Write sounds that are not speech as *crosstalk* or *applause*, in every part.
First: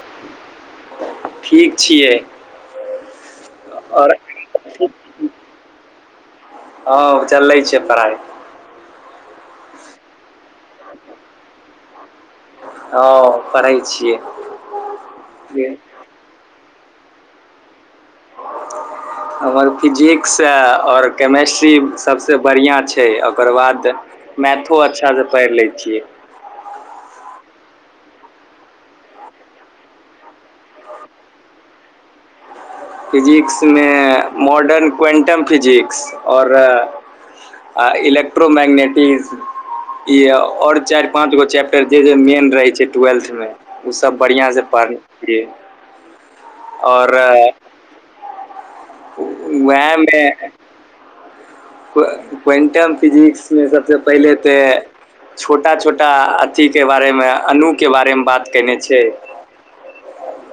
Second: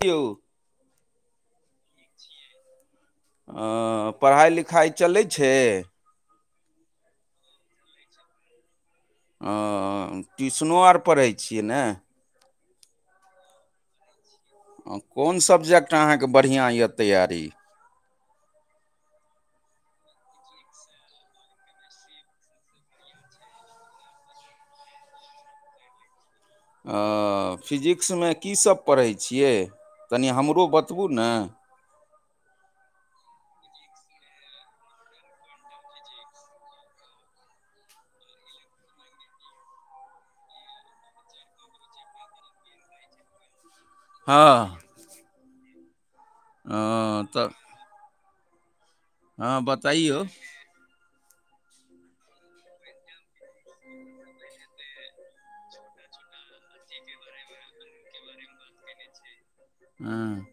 कि यौ- ठीक छियै हँ आओर पढ़ाइ लिखाइ चलै छै हँ चलै छै पढ़ाइ ओ ट्यूशनो आर पढ़ै छियै ने हँ पढ़ै छियै हँ कोन सबजेक्ट अहाँके बढ़िआँ यए तैयारी हमर फिजिक्स अय ओर केमेस्ट्री सभसे बढ़िआँ छै ओकर बाद मैथो अच्छासे पढ़ि लै छियै ओ फिजिक्समे की सब पढ़ै छियै तनि हमरो बतबू ने फिजिक्समे मॉडर्न क्वैन्टम फिजिक्स और आ इलेकट्रोमैग्नेटीज ई और चारि पाँच गो चैप्टर जे जे मेन रहै छै ट्वेल्थ में उ सब बढ़िआँ हँ से पढ़ै छीयै और तऽ हँ बताइयौ वैहमे क्वैंटम फिजिक्स मे सबसे पहिले तेऽ छोटा छोटा अथीके बारेमे अणुके बारेमे बात केयने छै हँ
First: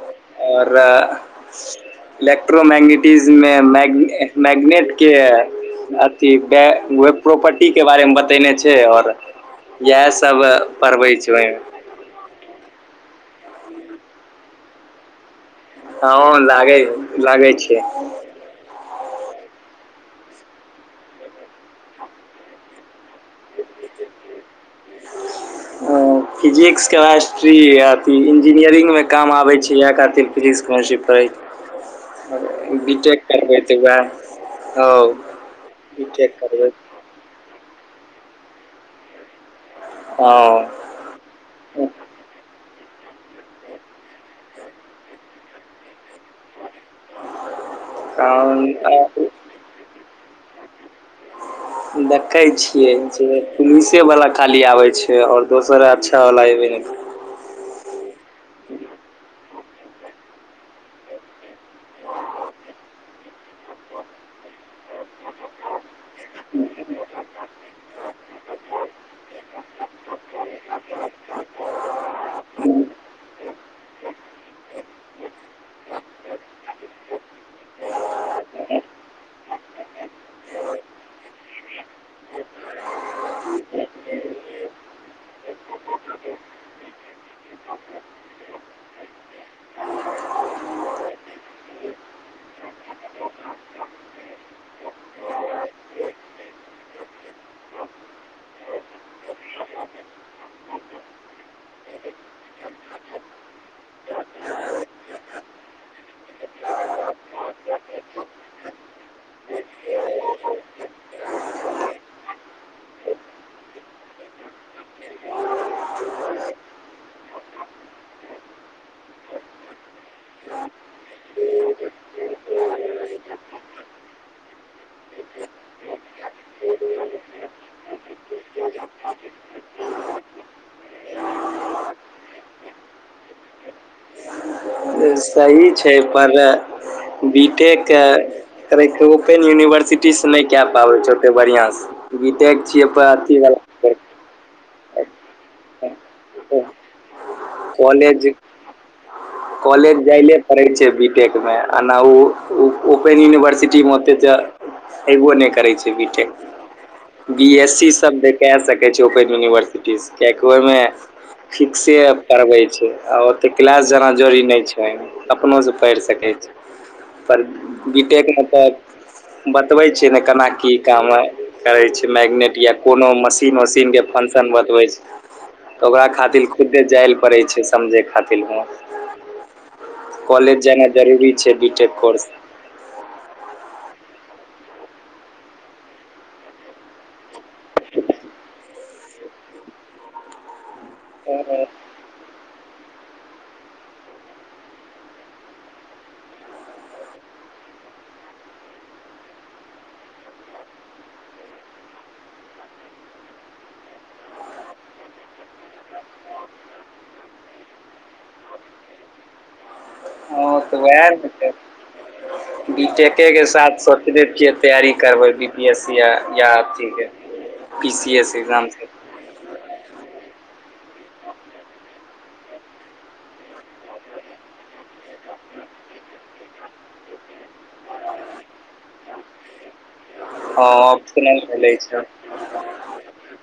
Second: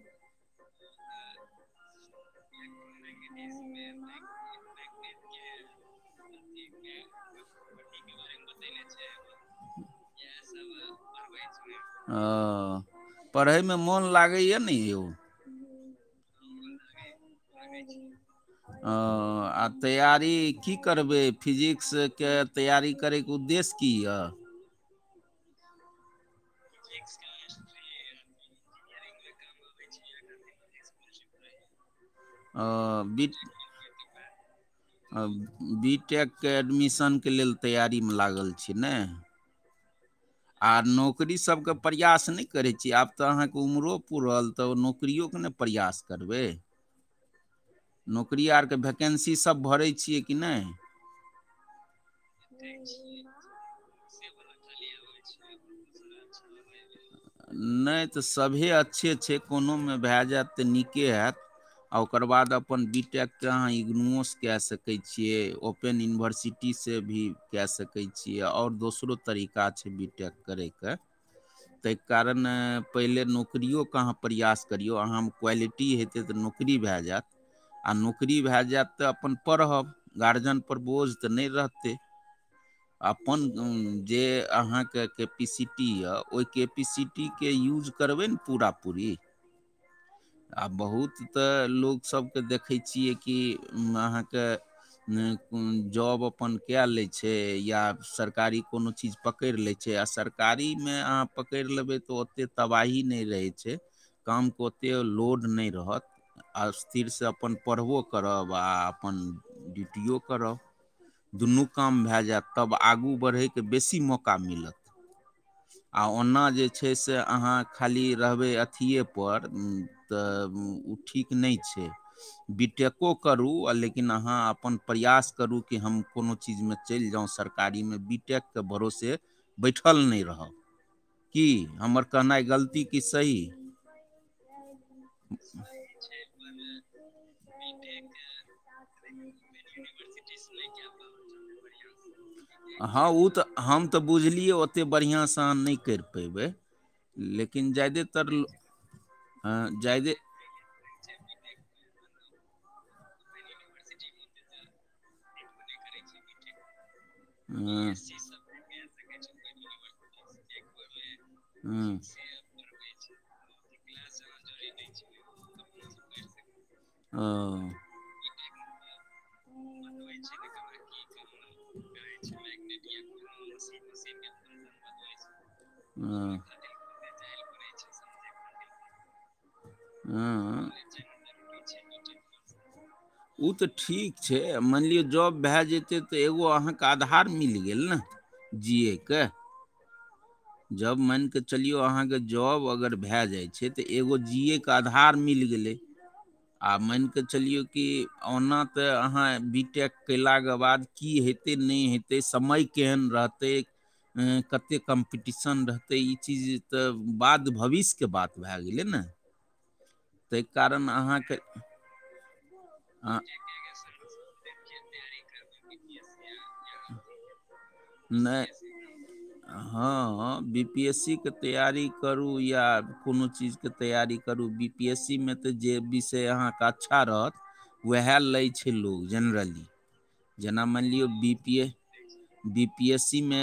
और इलेक्ट्रोमैगनेट टीजमें मैगनेटके अथी वैह प्रॉपर्टीके बारेमे बतैने छै ओर इएह सब पढ़बै छै वैं ओ पढ़ैमे मोन लागैए ने यौ हँ लागैहै- लागे छै ओ तैयारी की करबै फिजिक्सके? तैयारी करैके उद्देश्य की यऽ? ओ फिजिक्स, केमिस्ट्री, आर कि इन्जीनियरिंगमे काम आबै छै, इएह खातिर फिजिक्स, केमिस्ट्री पढ़ै छै। बीटेक बी करबै तऽ उएह बी टेकके करबै एडमिशनके लेल तैयारीमे लागल छै ने ओ आ नौकरी सबके प्रयास नहि करै छी? आब तऽ अहाँके उमरो पूरल, तऽ ओ नौकरियोके ने प्रयास करबै, नौकरी कारण आरके भैकेन्सी सब भरै छियै कि नहि? देखै छियै, जे पुलिसेवला खाली आबै छै। ओर दोसर अच्छा वाला ऐबे ने करले। नहि तऽ सभेये अच्छे छै, कोनोमे भए जायत तऽ नीके हैत। ओकर बाद अपन बी टेकके अहाँ इग्नोओस कए सकै छियै, ओ ओपेन यूनिवर्सिटी से भी के सके छिये, और दोसरो तरीका छैय बी टैक, करैके। ताहि कारणे पहिले नौकरीयोके अहाँ प्रयास करियौ, अहाँ क्वालिटी हेतै तऽ, नौकरी फ़्री भाए जायत। आ नौकरी भाए जायत तऽ अपन पढ़ब, गार्जियनपर बोझ तऽ नहि रहतै। अपन जे अहाँके के कैपिसिटी यऽ, ओहि कैपिसिटीके यूज करबै ने पूरा पूरी। आ बहुत तऽ लोकसभकेँ देखै छियै कि, उ अहाँके निक -नीक जॉब अपन कए ले छैय, या सरकारी कोनो चीज पक पकड़ि ले छैय, आ सरकारीमे अहाँ पकड़ि लेबै तऽ, ओतेक तबाही नहि रहै छैय। कामके ओतेक लोड नहि रहत। स्थिरसँ अपन पढ़बो करब, आ अपन ड्यूटिओ करब। दुनू काम भए जायत, तब आगू बढ़यके बेसी मौका मिलत। आ ओना जे छैय से, अहाँ खाली रहबै अथिये पर। तऽ ओ ठीक नहि छैय। बीटेको करू, आ लेकिन अहाँ अपन प्रयास करू कि हम कुनो चीजमे चलि जाउ सरकारीमे, बीटेकके भरोसे बैठल नहि रहब। कि हमर कहनाइ गलती कि सही? सही छैय, पर बीटेकके कए पाबै छै ओते बढ़ियां से बी टेक *unintelligible* छियै पर हाँ ओ अथी तऽ वाला हम तऽ बुझलियै ओतेक बढ़िआँसँ अहाँ नहि करि पयबै, लेकिन कॉलेज ज्यादातर लो कॉलेज जाइले करै छैय बीटेकमे, एना नहि ओ ओपेन यूनिवर्सिटीमे ओते त हेबो नहि करै छै बीटेक। बी एस सी हँ सब कै सकै छैय ओपन यूनिवर्सिटी सँ, कियकि ओहिमे हुँ। होइ छैय, आ ओतेक क्लास जेना जरुरी नहि छैय, अपनोसँ पढ़ि सकै छैय। ओ। बीटेकमे तऽ बतबै छैय नै, केना कि काम करै छैय, मैगनेट या कोनो मशीन -उशीन के फश बतबै छैय, तऽ ओकरा हँ खातिर खुद जा पड़ै छैय समझै खातिर हॅं, कॉलेज हँ जेनाइ जरूरी छैय बीटेक कोर्समे, से उ तऽ ठीक छैय मानि लिअ जॉब भए जेतै तऽ एगो अहाँके आधार मिल गेल नेह। जियैके। जब मानिके चलियौ हँ अहाँके जॉब अगर भए जाइ छैय तऽ एगो जियैए के आधार मिल गेलै। आ मानिके चलिऔ कि ओना तऽ अहाँ बीटेक कयलाके बाद की हेतै नहि हेतै समय केहन रहतै कते कम्प कम्पिटिशन रहतै ई चीज तऽ बाद भविष्यके बात भए गेलै नह। उएह ने अहाँके छैय अं, बीटेके के साथ सोचने छियै। तैयारी करबै बी पी एस सी या इएह अथी के। नहि हाँ बी पी एस सी के तैयारी करू या कोनो चीज के तैयारी करू बी पी एस सी मे तऽ जे विषय अहाँके अच्छा रहत उएह लै छैय लोक जेनरली जना हँ मानि लियओ बी ऑप्शनल पी ए मिलै छै बी पी एस सी मे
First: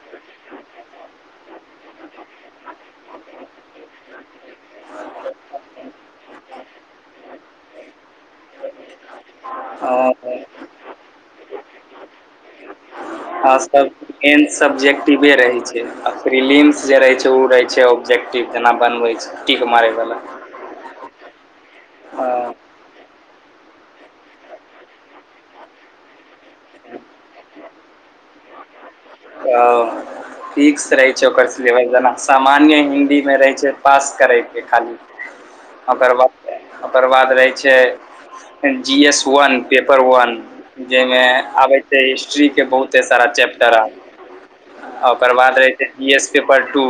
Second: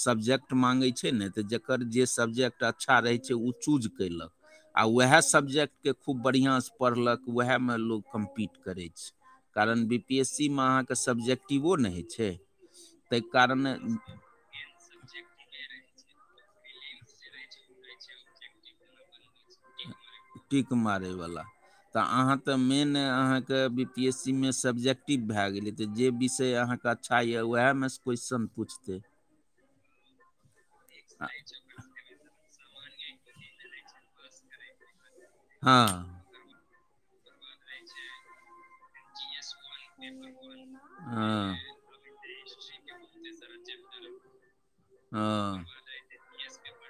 सब्जेक्ट माँगै छैय ने तऽ जकर जे सब्जेक्ट अच्छा रहै छैय ओ चूज कयलक। आ उएह सब्जेक्ट के खूब बढ़िआँ सँ पढ़लक उएहमे लोक कम्पीट करै छैय। कारण बी पी एस सी मे हँ अहाँके सब्जेक्टिवो ने होइ छैय। खास मेन सब्जेक्टिवे रहय छैय आ फ्रीलिंस जे रहय छैय रहै ओ रहै छैय ऑब्जेक्टिव जेना बनबै छैय टीक मारैबला। टीक मारैबला त अहाँ त मेन तऽ अहाँके बी पी एस सी मे सब्जेक्टिव भए गेलै तऽ जे विषय अहाँके अच्छा यऽ वएहमे क्वेश्चन पूछतै। आ फिक्स रहै छै ओकर सिलेबस जेना सामान्य हिन्दी मे रहै छै पास करैके खाली। हँ ओकर बाद ओकर बाद रहै *inaudible* छै जी एस वन पेपर वन *inaudible* ह जाहिमे आबै छै हिस्ट्रीके बहुते सारा चैप्टर आ ओकर बाद रहै छै पी एस पेपर टू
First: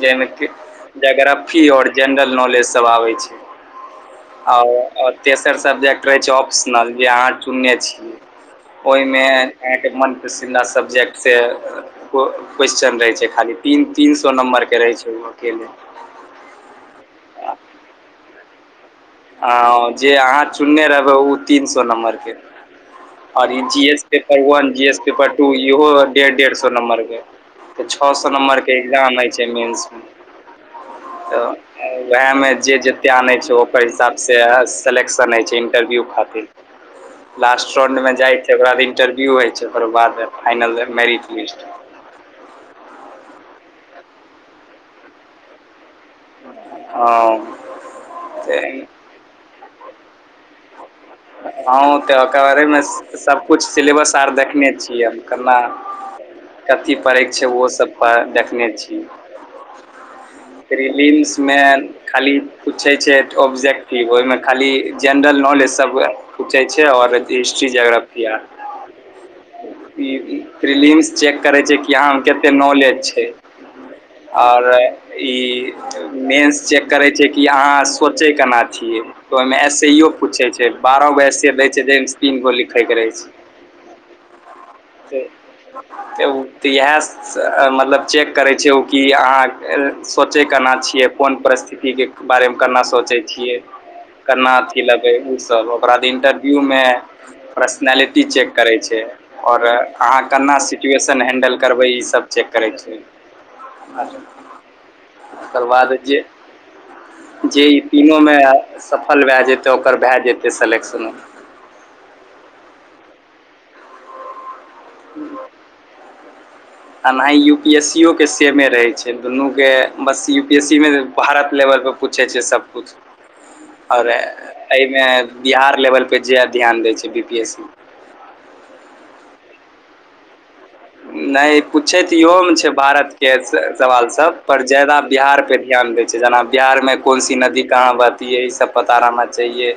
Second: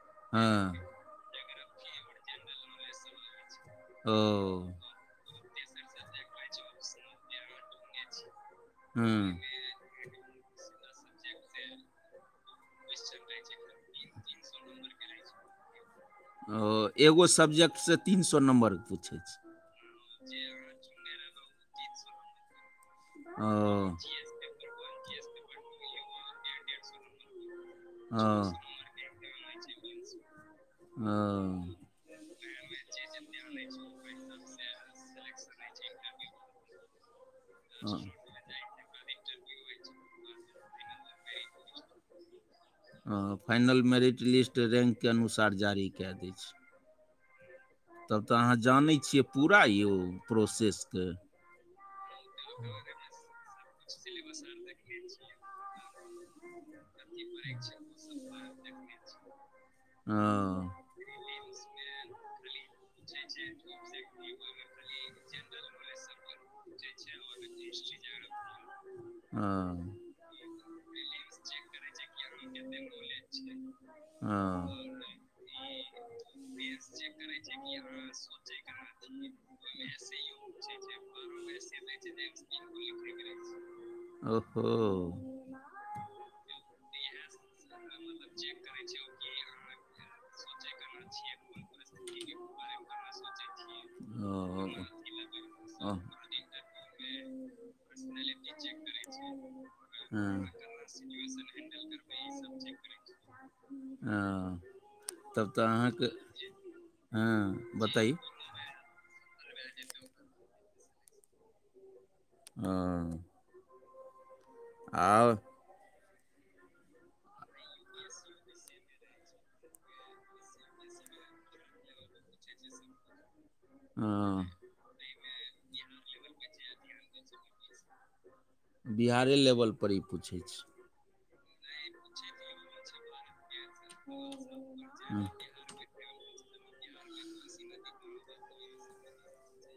जहिमे कि हँ जोग्राफी आओर जेनरल नॉलेजसभ आबै छै। ओ आओर तेसर सब्जेक्ट रहै छै ऑप्शनल जे अहाँ चुनने छियै ओहिमे हँ अहाँके मन पसिन्दा सब्जेक्ट से क्वेेशचन रहै छै खाली तीन तीन सौ नम्बरके रहै छै ओ अकेले। ओ एगो सब्जेक्टसँ तीन सौ नम्बरके पूछैत ह जे अहाँ चुनने रहबै ओ तीन सौ नम्बरके आओर ई ओ जी एस के पर one G S paper two इहो डेढ़ डेढ़ सौ नम्बर के तऽ छ सौ नम्बर के एग्जाम होइ छै मेन्स मे ओ तऽ वएह मे जे जते आनै छै ओ ओकर हिसाब सँ सेलेक्शन होइ छै इन्टरव्यू खातिर। लास्ट राउण्डमे जाइ छै ओकरा इन्टरव्यू होइ छै ओकर बाद फाइनल मेरिट लिस्ट हँ फाइनल मैरिट लिस्ट, रैंक के अनुसार जारी कए दै छै। हँ तब तऽ अहाँ जानै छियै पूरा यौ प्रोसेसके। हँ तैं ओकरा बारेमे सबकुछ सिलेबस आर देखने छियै हम, कना कथी पढ़ैक छै, ओहो सब पर देखने छी। हँऽ प्रिलिन्स मैन खाली पूछै छै ऑब्जेक्टिव, ओहिमे खाली जेनरल नॉलेज सब हुए। पुछय छय ओ *unintelligible* *unintelligible* ई प्रिलिम्स चेक करै छै, कि अहाँ कते नॉलेज छै। अओर ई मेन्स चेक करै छै, कि अहाँ सोचै कना छियै। तऽ ओहिमे एसईयो पूछे छै, बारहगो एसए भे जै तय में स तीन गो लिखइके रहै छै। ओहो ओ तें उ तऽ इएह मतलब चेक करै छै, ओ कि अहाँ सोचै कना छियै, कोन परिस्थितिके बारेमे कना सोचै छियै। केना अथी ओ लेगै उसब, ओकर बाद इंटरव्यूमे पर्सनैलिटी चेक करै छै। अओर अहाँ हँ केना सिचुएशन हैंडल करबै, ईसब चेक करै छै। आ जों हँ तब तऽ ओकर बाद अहाँके जे, हँ जे ई बताइ तिनोमे सफल भए जेतै, ओकर भए जेतै सलेक्शनो। हँ आउ एनाहि यू पी एस सी ओ के सेमे रहै छै, दुनू के बस यू बेसी में भारत लेवलपर पूछै छै सबकुछ। औरे हँ एहिमे बिहार लेवलपर ज्यादा ध्यान दै छै बी पी एस सी। बिहारे लेवलपर ई पूछै छै। नहि पूछै तऽ इहोमे छै भारतके सवाल सब, पर फंसे ज्यादा हँ हँ बिहार पे ध्यान दै छै, जेना बिहारमे कोनसी नदी कहाँ बहति है, ई सब पता रहना चाहिए।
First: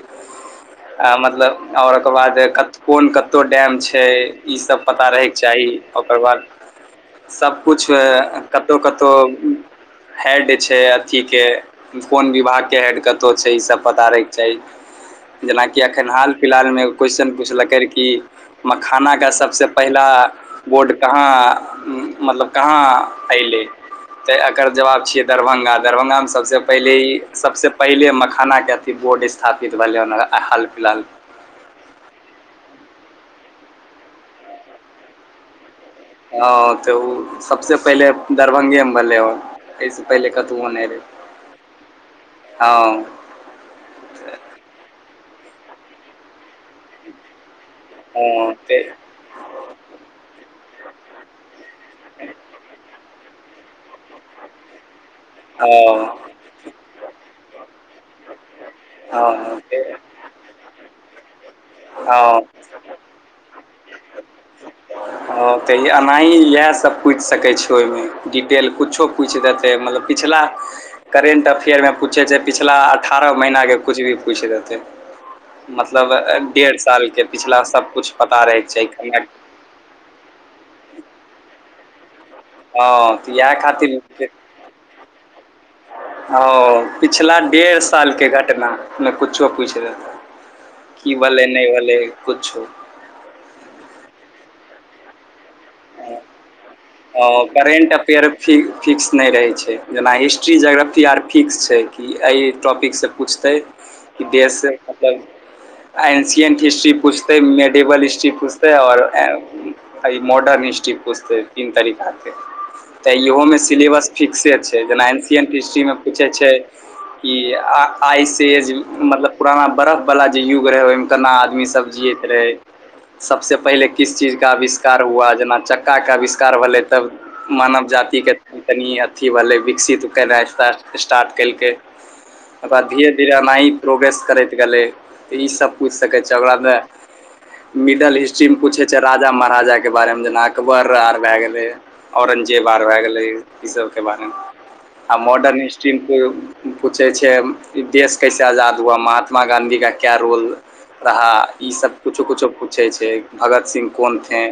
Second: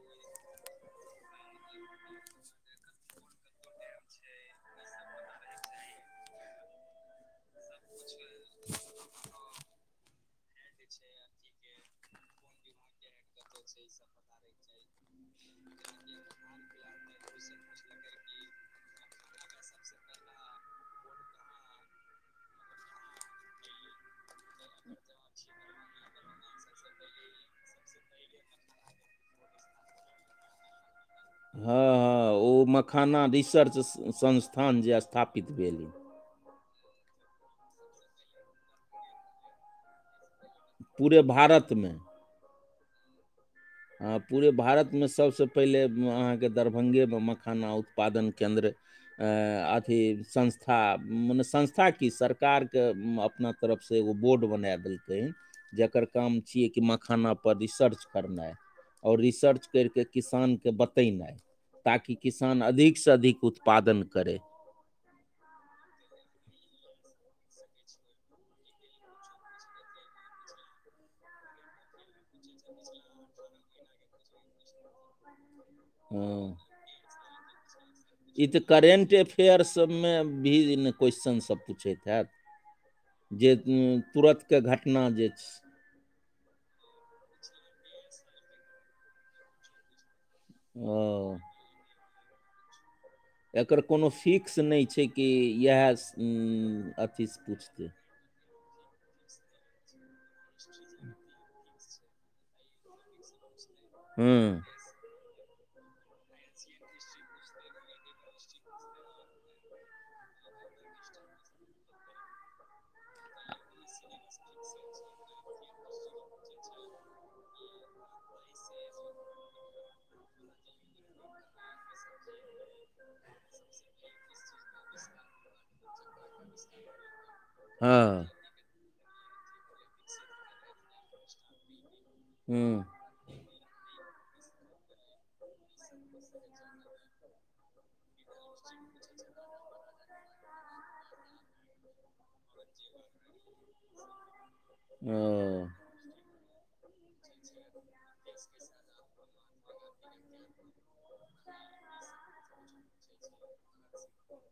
आ मतलब और ओकर बाद कत कोन कतौ डैम छै, ईसब पता रहयके चाही। ओकर बाद सबकुछ कतौ-कतौ हैड छै अथीके कोन विभाग के हेड कतो छै, ईसब पता रहयके चाही। जेनाकि एखन हाल-फिल्हाल में एगो क्वेशचन पुछलकैर कि मखाना का सबसे पहिला बोर्ड कहाँ मतलब कहाँ अएलै। तऽ एकर जवाब छियै दरभंगा, दरभंगा में सबसे पहिले ई सबसे पहिले मखाना के ई बोर्ड स्थापित भेलै, हं ओनहर हाल-फिल्हाल हँ-हँ ओ मखाना रिसर्च स-संस्थान जे स्थापित भेलै। हँ तऽ उ सबसे पहिले दरभंगे में भेलै हन। एहिसे पहिले कतहूओ नहि रहै। पूरे भारतमे हँ हँ पूरे भारत में सबसँ पहिले अहाँके दरभंगे में मखाना उत पादन हँ केन्द्र ऐं आथी संस्था मने संस् थाकि सरकार के अपना तरफसँ एगो बोर्ड बना देल दै जकर काम छियै कि मखाना पर रिसर्च करनाइ और हँ रिसर्च हँ कैर के किसान के बतयनाइ ताकि हँ किसान अधिक सँ अधिक उत्पादन करय। हँ तऽ यै एनाही इएह सब पूइछ सकै छै ओहि में डिटेल कुछो पुइछ देतै मतलब पिछला करेन्ट अफेयर में पूछै छै पिछला अठारह महिना के कुछ भी पूइछ देतै मतलब अ हँ ऐ साल के पिछला सबकुछ ई तऽ रहैके चाही करेंट केना अफेयर सभमें भी ज नै क्वेश्चन सभ पूछैत हैत। हँ तऽ इएह जे खातिर तुरत के घटना जे छ औ पिछला डेढ़ साल के घटना में कुछो पूइछ देताै। की ओ भलै नै भलै कुछो। एकर कोनो फिक्स नइ छै, कि इएह स ऊं अथी सँ करेंट पुछतै। अफेयर फि फिक्स नहि रहै छै, जेना हिस्ट्री, जोग्रफी आर फिक्स छै, कि एहि टॉपिक सँ पूछतै कि देश हँ मतलब आ एन्शियन्ट हिस्ट्री पुछतै मेडिवल हिस्ट्री पूछतै और ऐ ई मॉर्ड डन हिस्ट्री पुछतै तीन तरीका के तऽ इहो में सिलेबस फिक्से छै जेना एन्शिएन्ट हिस्ट्री में पूछै छै, ई आ-आइसे ज मतलब पुराना बर्फवला जे युग रहै ओहि में केना आदमी सब जियैत रहै सबसे पहले किस चीज का अविष्कार हुआ जेना चक्का के अविष्कार भलै तब मानव हँ जाति के तनि अथी भलै विकसित केनाइ स् स्टार्ट केल कै। हँ तबाद धीरे-धीरे अनाही। प्रोग्रेस करैत गलै तऽ ई सब पूइछ सकै छै, ओकरा में मिडल इस्ट ट्री में पूछै छै राजा-महाराजा के बारे में अकबर आर भए गेलै औरंगजेब आर भए गेलै ई सबके बारे में। आ मॉर्डन ओ हिस ट्री पूछै छै देश कैसे आजाद हुआ महात्मा गाँधी का क्या रोल रहा ई सब कुछो-कुछो पूछै छै भगत सिंह कौन थे।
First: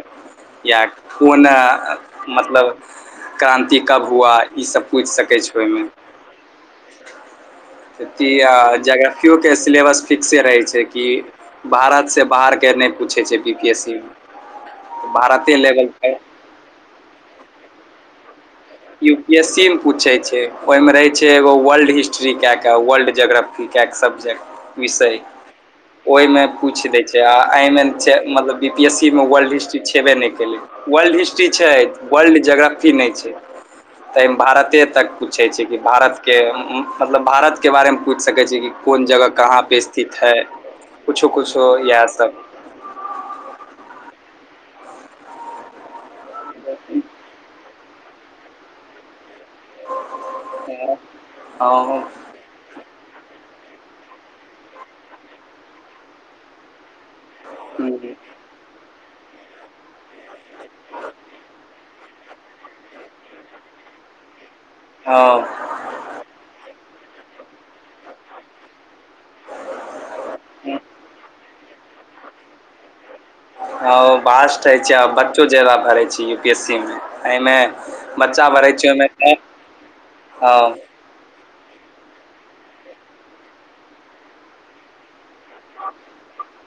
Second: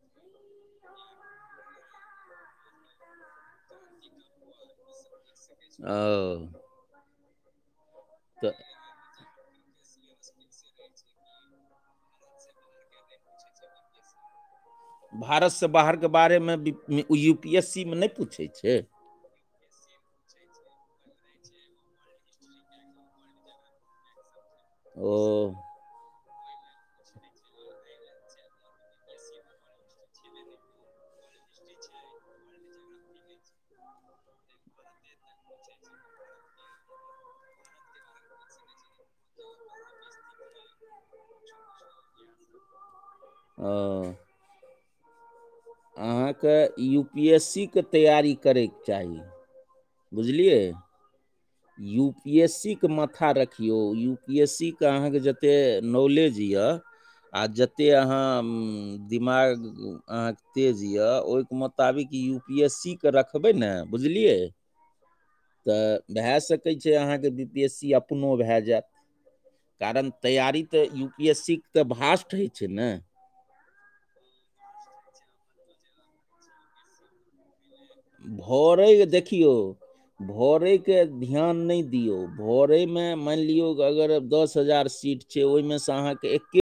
या कोन आ मतलब क्रान्ति कब हुआ ईसभ पूइछ सकै छै। ओय में ओ ती तऽ आ जग केओ के सिलेबस फिक्से रहै छै, कि भारत से बाहर के नहि पूछै छै, B, P, S, C Bharat भारते सँ लेवल बाहरके पे बारे में यू, पी, एस, सी में नहि पूछै छै। यू, पी, एस, सी, में पूछै छै, ओहिमें रहय छै, एगो वर्ल्ड हिस्ट्री कए के वर्ल्ड जोग्रफी- क -क सब्जेक्ट ओ विषय ओइमे पूइछ दै छै, आ एहिमे मतलब बी, पी, एस सी, मे वर्ल्ड हिस्ट्री छेबे नै केललै वर्ल्ड हिस्ट्री छै, वर्ल्ड ज्योग्राफी नहि छै। ताइ मे भारते तक पूछैत छै, कि भारत के मतलब भारत के बारेमे पूईछ सकैत छी, कि कोन जगह कहाँपर स्थित है कुछो- किुछो इएह सब ओ त यू, पी, एस सी, के तैआरी करैके चाही बुझलियै। यूप हँ यू पीएस सी के माथा रखिऔ यू पीएस सी के अहाँके जतेक नॉलेज यऽ आ जतेक अहाँ दिमाग। अहाँके तेज यऽ ओहिके मोताबिक यू पी एस सी के रखबै ने बुझलियै। आ। तऽ भए सकै छै। अहाँके विदेशी अपनो भए जायत। कारण तैयारी तऽ यू पी एस सी के तऽ भास्ट होइ छै ने। ह बाजट होइ छै। आ बच्चो जाादा पढ़ै छै। यू पी एस सी मे एहिमे बच्चा भरै छै भरे ओहिमे देखियौ भरैके। ध्यान नहि दियौ। भरैमे मानि लियौ। अगर द हजार सीट से ओहिमेसँ अहाँके एके